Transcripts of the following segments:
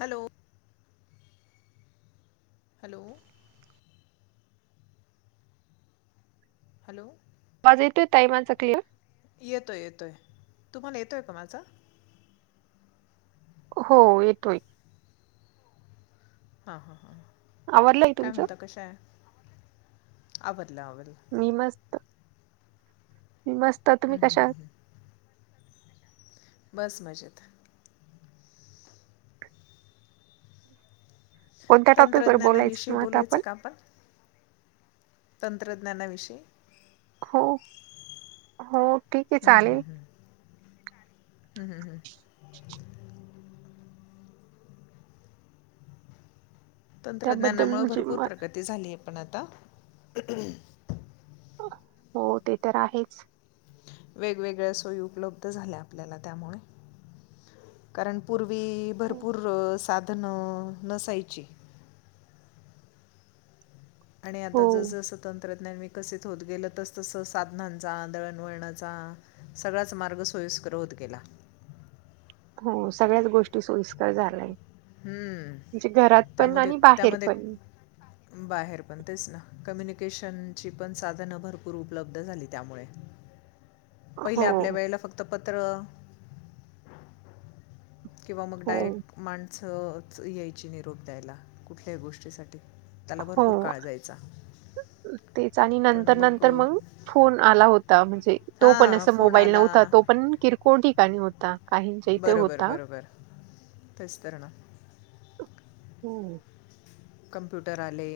Hello. [unintelligible] Hello. योतो ताैवान चकली. येतोय येतोय तुम्हाला येतोय का माझा. हो येतोय. हा ह ह आवरलंय काय तुमचं? म्हणत कशा आहे आव. मी मस्त. मस्त तुम्ही हं, हं. कशा आहात. बस मजेत. कोणत्या टॉपिक वर बोलायचं तंत्रज्ञानाविषयी त आता बोलायचं आपण. का तंत्रज्ञानाविषयी. हो हो ठीक आहे चालेल. हम् हम हम. [unintelligible] त्याबद्दल तंत्रज्ञानामुळे म्हणजे भरपूर म प्रगती झालीय पण आता. हो ते तर आहेच. वेगवेगळ्या सोयी उपलब्ध झाल्या आपल्याला त्यामुळे कार कारण पूर्वी. भरपूर साधन नसायची. आणि आता ज हो. ज स्वतंत्र. तंत्रज्ञान मी कसित होत गेल तरस तस साधनांचा दळणवळणाचा सगळाच मार्ग सोय. त क्रोध केला. हो सगळ्याच गोष्टी सोयीस्कर झाल्याय. हम्म त्यामध्ये बाहेर त्यामध्ये पण. बाहेर पण तेच ना. कम्युनिकेशनची पण साधनं भरपूर उपलब्ध झाली त्यामुळे. पहिले हो. आपल्या वेळेला फक्त पत्र. किंवा मग हो. डायरेक्ट माणसंच यायची निरोप द्यायला कुठल्याही गोष्टीसाठी. त्याला हो भरपूर काळ जायचा. तेच आणि नंतर नंतर मग फोन आला होता म्हणजे तो पण हां अस फोन मोबाईल आला नव्हता तो. आपण किरकोळ ठिकाणी होत. काही ज इ ते बरोबर होता. बरोबर तेच तर ना हम्म. कॉम्प्युटर आले.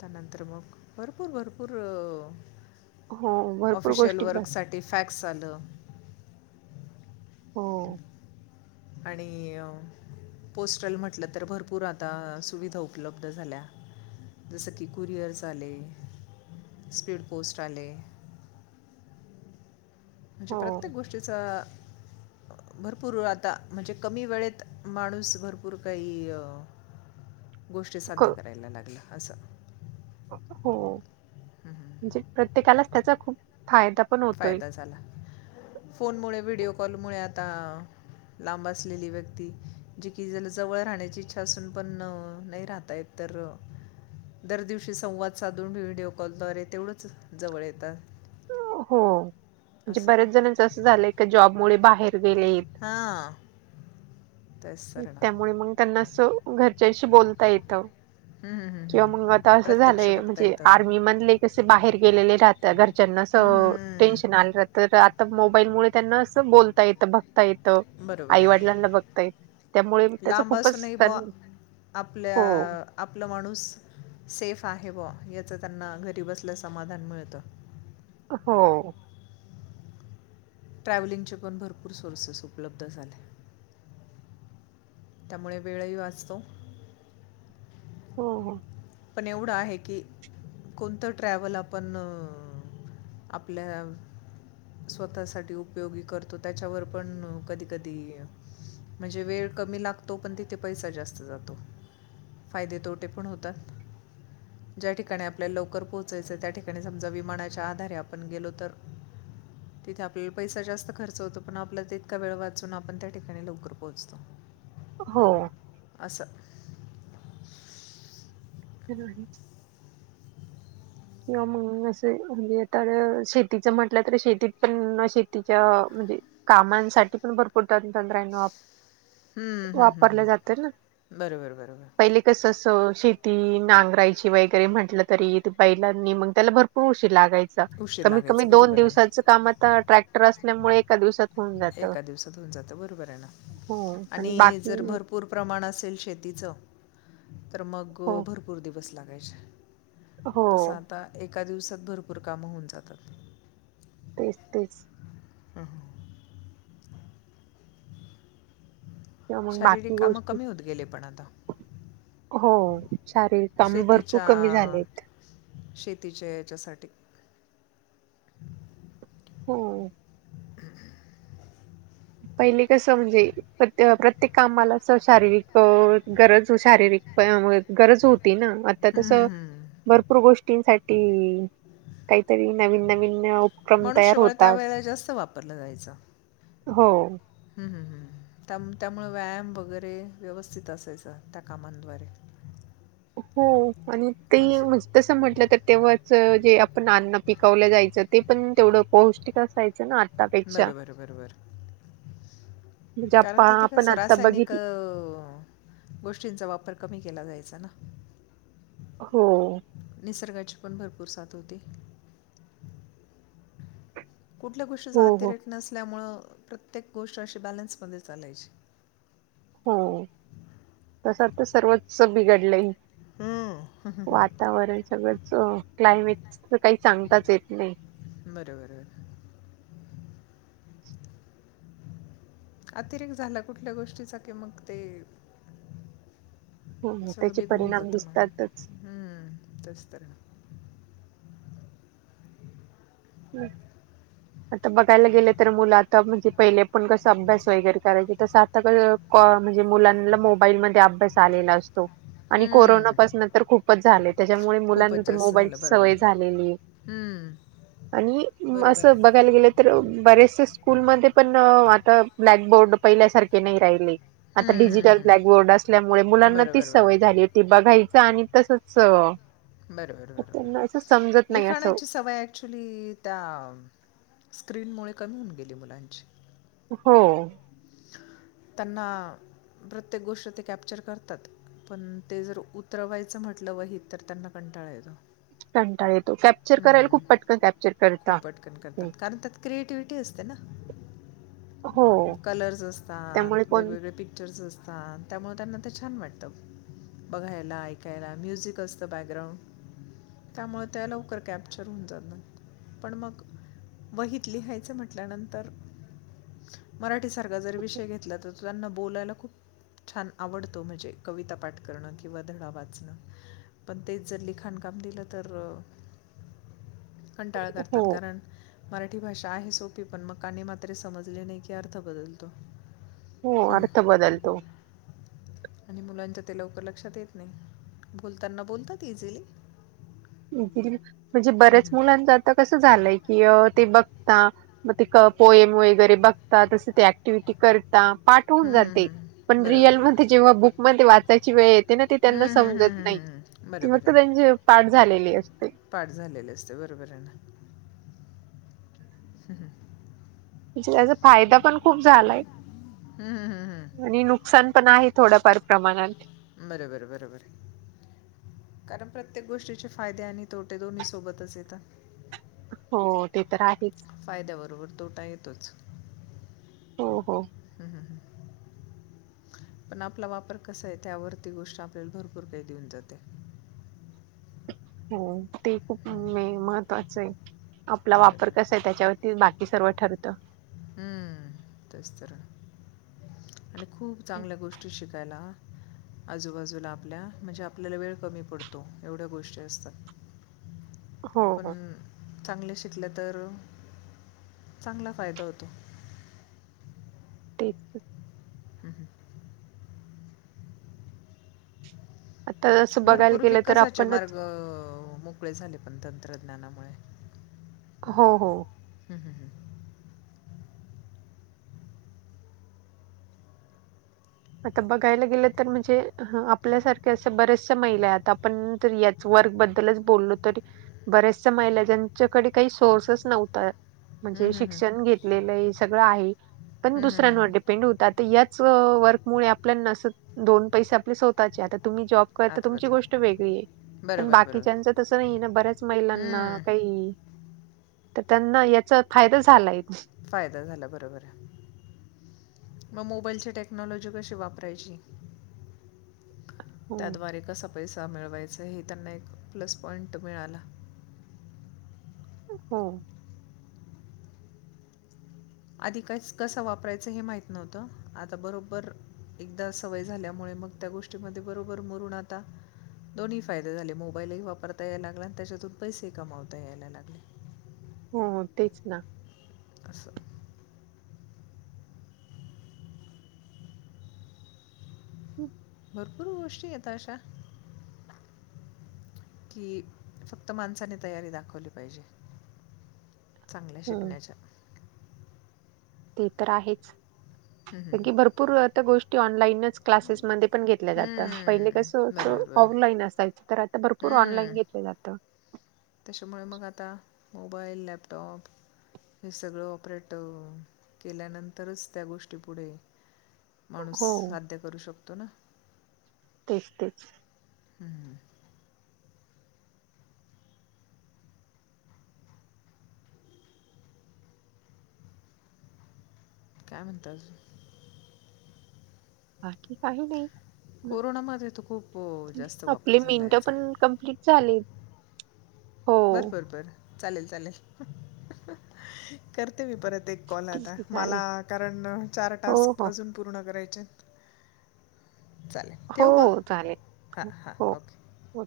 त्यानंतर मग भरपूर भरपूर. हो भरपूर ऑफिशियल गोष्टी बस वर्क साठी फॅक्स आलं. हो. आणि. पोस्टल म्हटलं तर भरपूर आता सुविधा उपलब्ध झाल्या. जसं की कुरिअर्स आले. स्पीड पोस्ट आले. म्हणजे प्रत्येक हो. गोष्टीचा. भरपूर आता म्हणजे कमी वेळेत माणूस भरपूर काही. गोष्टी साध्य क करायला लागल्या असं. हो हम्म. म्हणजे प्रत्येकालाच त्यांचा खूप. फायदा पण होतोय. फायदा झाला फोन मु व्हिडिओ कॉल मुळे आता. लांब असलेली व्यक्ती जी की जला जवळ राहण्याची इच्छा असून पण नाही राहता येत तर. र. दर दिवशी संवाद साधून व्हिडीिओ कॉलद्वारे तेवढंच जवळ येतात. हो म्हणजे असं बऱ्याच जणांच असं झालंय जॉबमुळे बाहेर. गेलेत हां तेच सर ना त्यामुळे त्यांना घरच्याशी. बोलता येतं. हम्म, हम्म, हम्म, किंवा मग आता हम्म. असं प्रत्यक्ष झालंय बघता म्हणजे येतं आर्मी मधले कसे बाहेर गेलेले राह. घरच्यांना हम्म, हम्म, टेन्शन हम्म. आलं तर आता मोबाईलमुळे त्यांना असं बोलता येतं बघ. ता येत बरोबर आहे ना आईवडिलांना बघता येत त्यामुळे त्याचं लांब खूपच असूनही बुवा आपल्या हो, आपला माणूस सेफ. आहे व याचं त्यांना घरी बसल्यास समाधान मिळतं. हो. ट्रॅव्हलिंगचे पण भरपूर सोर्सेस उपलब्ध झाले. त्यामुळे वेळही वाचतो. हो हो. पण एवढं आहे की कोणतं ट्रॅव्हल आपण. आपल्या. स्वतः सा उपयोगी करतो त्यांच्यावर पण कधी कधी. म्हणजे वेळ कमी लागतो पण तिथे पैसा जास्त जातो फायदे तोटे पण होतात. [unintelligible] ज्या ठिकाणी आपल्याला लवकर पोहोचायचं त्या ठिकाणी समजा विमानाच्या आधारे आपण गेलो तर. तिथे आपल्याला पैसा जास्त खर्च होतो पण आपला ततका वेळ वाचून आपण त्या ठिकाणी लवकर पोहोचतो. हो. असं. जरूर. किंवा मग असं म्हणजेता शेतीच म्हटलं तर शेतीत पण शेतीच्या. म्हणजे कामांसाठी पण भरपूर त तंत्रन आप हम्म, हम्म, हम्म, वापरल्या जाते ना हम्म. बरोबर बरोबर पहिले कस अस शेती. ती नांगरायची वगैरे म्हटलं तरी बैलांनी मग त्याला भरपूर. लागायचं उशीर कमीत कमी लागायचं दोन बरोबर आहे दिवसाचं कामाचं ट्रॅक्टर असल्यामुळे एखाद दुसरा एका दिवसात होऊन जातं बरोबर आहे ना? हो आणि जर बाकी भरपूर प्रमाण असेल शेतीचं, तर मग हो भरपूर दिवस लागायचे हो तस आता एक एका दिवसात भरपूर कामं होऊन जातात. तेस तेस, ह. किंवा मग शारीरिक बाकी कामं गोष्टी कमी होत गेले पण आता. हो शारीरिक काम भरपूर शेतीच्या कमी झालेत. शेतीच्या याच्यासाठी हो! पहिली कसं म्हणजे प्र प्रत्येक कामाला शारीरिक गरज शारीरिक गरज होती ना आता हम्म, कसं हम्म, हम्म. भरपूर गोष्ट काहीतरी नवीन नवीन. उपक्रम तयार मनुष्यबळ होतात त्यावेेळेला जास्त वापरलं जायचं. हो! हम, हम, हम! त्यामुळे व्यायाम वगैरे व्यवस्थित असायचा त्या कामाद्वारे. हो आणि ते तस म्हटलं तर तेव्हाच जे, पण अन्ना पिकवलं जायचं ते पण तेवढं पौष्टिक असायचं ना! आतापेक्षा बरोबर बरोबर! म्हणजे आप- कारण तिथे आपण कसं आता रासायनिक बघितलं अ गोष्टींचा वापर कमी केला जायचा ना! हो! निसर्गाची पण भरपूर साथ होते, कुठल्या गोष्टी हो हो जातेरेट नसल्यामुळ. प्रत्येक गोष्ट अशी बॅलन्समध्ये चालायची. हो तस तर सर्वचच बिघडलंय, हम्म. वातावरण सगळं स क्लायमेट तर काही सांगताच येत नाही. बरोबर! अतिरे्त झाला कुठल्या गोष्टीचा की मग ते, हो सगळं त्याचे बिघडून परिणाम जात मग दिसतातच. हम्म तेच तर, हम! आता बघायला गेलं तर मुलं आता म्हणजे, पहिले पण कसं अभ्यास वगैरे करायचे तसं आता कसं म्हणजे मुलांना मोबाईलमध्ये अभ्यास आलेला असतो. आणि हम्म, कोरोनापासन तर खूपच झाले त्याच्यामुळे मुलांना खूपच ते मोबाईलची सवय झालेली. हमंम. आणि असं बघायला गेलं तर, बरेचसे स्कूलमध्ये पण आता ब्लॅकबोर्ड पहिल्यासारखे नाही राहिले. आता हम्म, हम्म, डिजिटल हम्म. ब्लॅकबोर्ड असल्यामुळे मुलांना बरोबर तीच बरोबर सवय झाली होती बघायच आणि तसच. बरोबर त्यांना असं समजत बरोब नाही असं लिखाणाची सवय ऍक्च्युली त्या स्क्रीनमुळे कमी होऊन गेली मुलांची. हो! त्यांना प्रत्येक गोष्ट ते कॅप्चर करतात. पण ते जर उतरवायचं म्हटलं वहीत तर त्यांना कंटाळायेतो. कंटाळा येतो कॅप्चर करायला खूप पटकन कॅप्चर खूप करता. ते ना! हो! कलर्स त्यामुळे असतात कोण वेगवेगळे पिक्चर्स असतात त्यामुळे.. ताना तर छान वाटतं बघायला ऐकायला म्युझिक असतं बॅकग्राउंड. त्यामुळे त्या लवकर कॅप्चर होऊन जात नाही पण मग.. वहीत लिहायचं म्हटल्यानंतर.. मराठीसारखा जर विषय घेतला तर तो त्यांना बोलायला खूप.. छान आवडतो म्हणजे कविता पाठ करणं किंवा धडा वाचणं.. पण तेच जर लिखाण काम दिलं तर.. कंटाळा हो करतात कारण मराठी भाषा आहे सोपी पण मग कानी मात्र समजली नाही की.. अर्थ बदलत हो अर्थ बदल तो. आणि मुलांच्या ते लवकर लक्षात येत नाही बोलताना बोलतात इझिली.. म्हणजे बऱ्याच मुलांच आता कसं झालंय की... ते बघता मग ते पोएम वगैरे बघता तस ते ऍक्टिव्हटी कर.. पाठवून जाते पण बरोबर रिअल म बरोबर जेव्हा बुकमध्ये वाचायची वेळ य त्यां हम्म, हम्म, समजत हम्म, नाही हम्म, हम्म. त्यां बरोबर आहे [unintelligible] पाठ झालेले असते बरोबर आहे ना! रिकामा ऑडिओ म्हण त्याचा फायदा पण खूप झालाय. हम्म, हम्म, हम्म. आणि नुकसान पण आहे. थोड्या फार प्रमाणात.. बरोबर बरोबर. कारण प्रत्येक गोष्टीचे फायदे आणि तोटे दोन्ही सोबतच येतात. हो ते तर आहेच. आता येतोच. हो हो. हम्म हम् हम्. पण आपला वापर कसा आहे त्यावरती गोष्ट आपल्याला भरपूर काही देऊन जाते. रिकामा ऑडिओ हो ते खूप म महत्वाचं आहे आपला वापर बरं कसा आहे त्याच्यावरती बाकी.. कि सर्व ठरत. हम्म तेच तर आणि खूप चांगल्या गोष्टी शिकायला.. आजूबाजूला आपल्या म्हणजे आपल्याला वेळ कमी पडतो एवढ्या गोष्टी असतात. हो हो. चांगले शिकले तर चांगला फायदा होतो. ते. रिकामा ऑडिओ आता असं बघायला भरपूर गेलं तर विकासाचे आपणच मार्ग मोकळे झाले पण तंत्रज्ञानामुळे. हो हो. हं, हं. आता बघायला गेलं तर म्हणजे आपल्यासारख्या असं बऱ्याचश महिला आता आपण या... वर् बद्दल बोललो तरी बऱ्याचश महिलाजच्याकडे काही सोर्सेस नव्हत. म्हणजे हं, हं, हं. शिक्षण घेतलेलं सगळं आहे पण हं, हं, हं, दुसऱ्यांवर हं. डिपेंड होतात यात वर्क मु आपल्या दोन पैसे आपल्या स्वतःचे.. तुम्ही जॉब कर तर आता तुमची बघा गोष्ट वेगळी आहे. पण बरोबर बाकीच्यांच बरोबर तसं नाही ना बऱ्याच महिलांना हं, काही.. तर त्यांना याचा फायदा झालाय. फायदा झाला बरोबर आहे. मग मोबाईलची टेक्नॉलॉजी कशी वापरायची? हो त्याद्वारे क स.. पैसा मिळवायचा हे त्यांना एक प्लस पॉइंट मिळाला. हो. आधी काहीच कस वापरायचं हे माहित नव्हतं आता बरोबर एकदा सवय झाल्यामुळे... मग त्या गोष्टीमध्ये बरोबर मुरून आता दोन्ही ही फायदे झाले मोबाईल ही वापरता यायला लागले आणि त्याच्यातून पैसेही कमावता यायला लागले. हो तेच ना असं हम् भरपूर गोष्टी यतायशा की फक्त माणसाने तयारी दाखवली पाहिजे. चांगल्या हं, शिकण्याच्या ते तर आहेच हम्म, हम्म, कारण हम्म. की भरपूर आता गोष्टी ऑनलाईनच क्लासेसमध्ये पण घेतलं जात पहिल हम्म, कस असं बरोबर बरोबर ऑफलाईन असायच तर आता भरपूर ऑनलाईन हम्म. घेतलं जात. त्याच्यामुळे मग आता मोबाईल लॅपटॉप हे सगळं ऑपरेट अ केल्यानंतरच त्या गोष्टी पुढे माणूस हो साध्य करू शकतो ना. तेच तेच हम्म काय म्हणता अजून बाकी काही नाही. मग कोरोनामध्ये तर खूप जास्त वापर आपले झाला मिनटं याचा पण कम्प्लीट झाले हो बर बर बर चालेल चालेल कर करते मी परत एक कॉल ठीक आता आहे मला चालेल कारण चार हो टास्क हो अजून पूर्ण करायचेत. हो ठेवू मग चालेल हां हां हो ओके हो.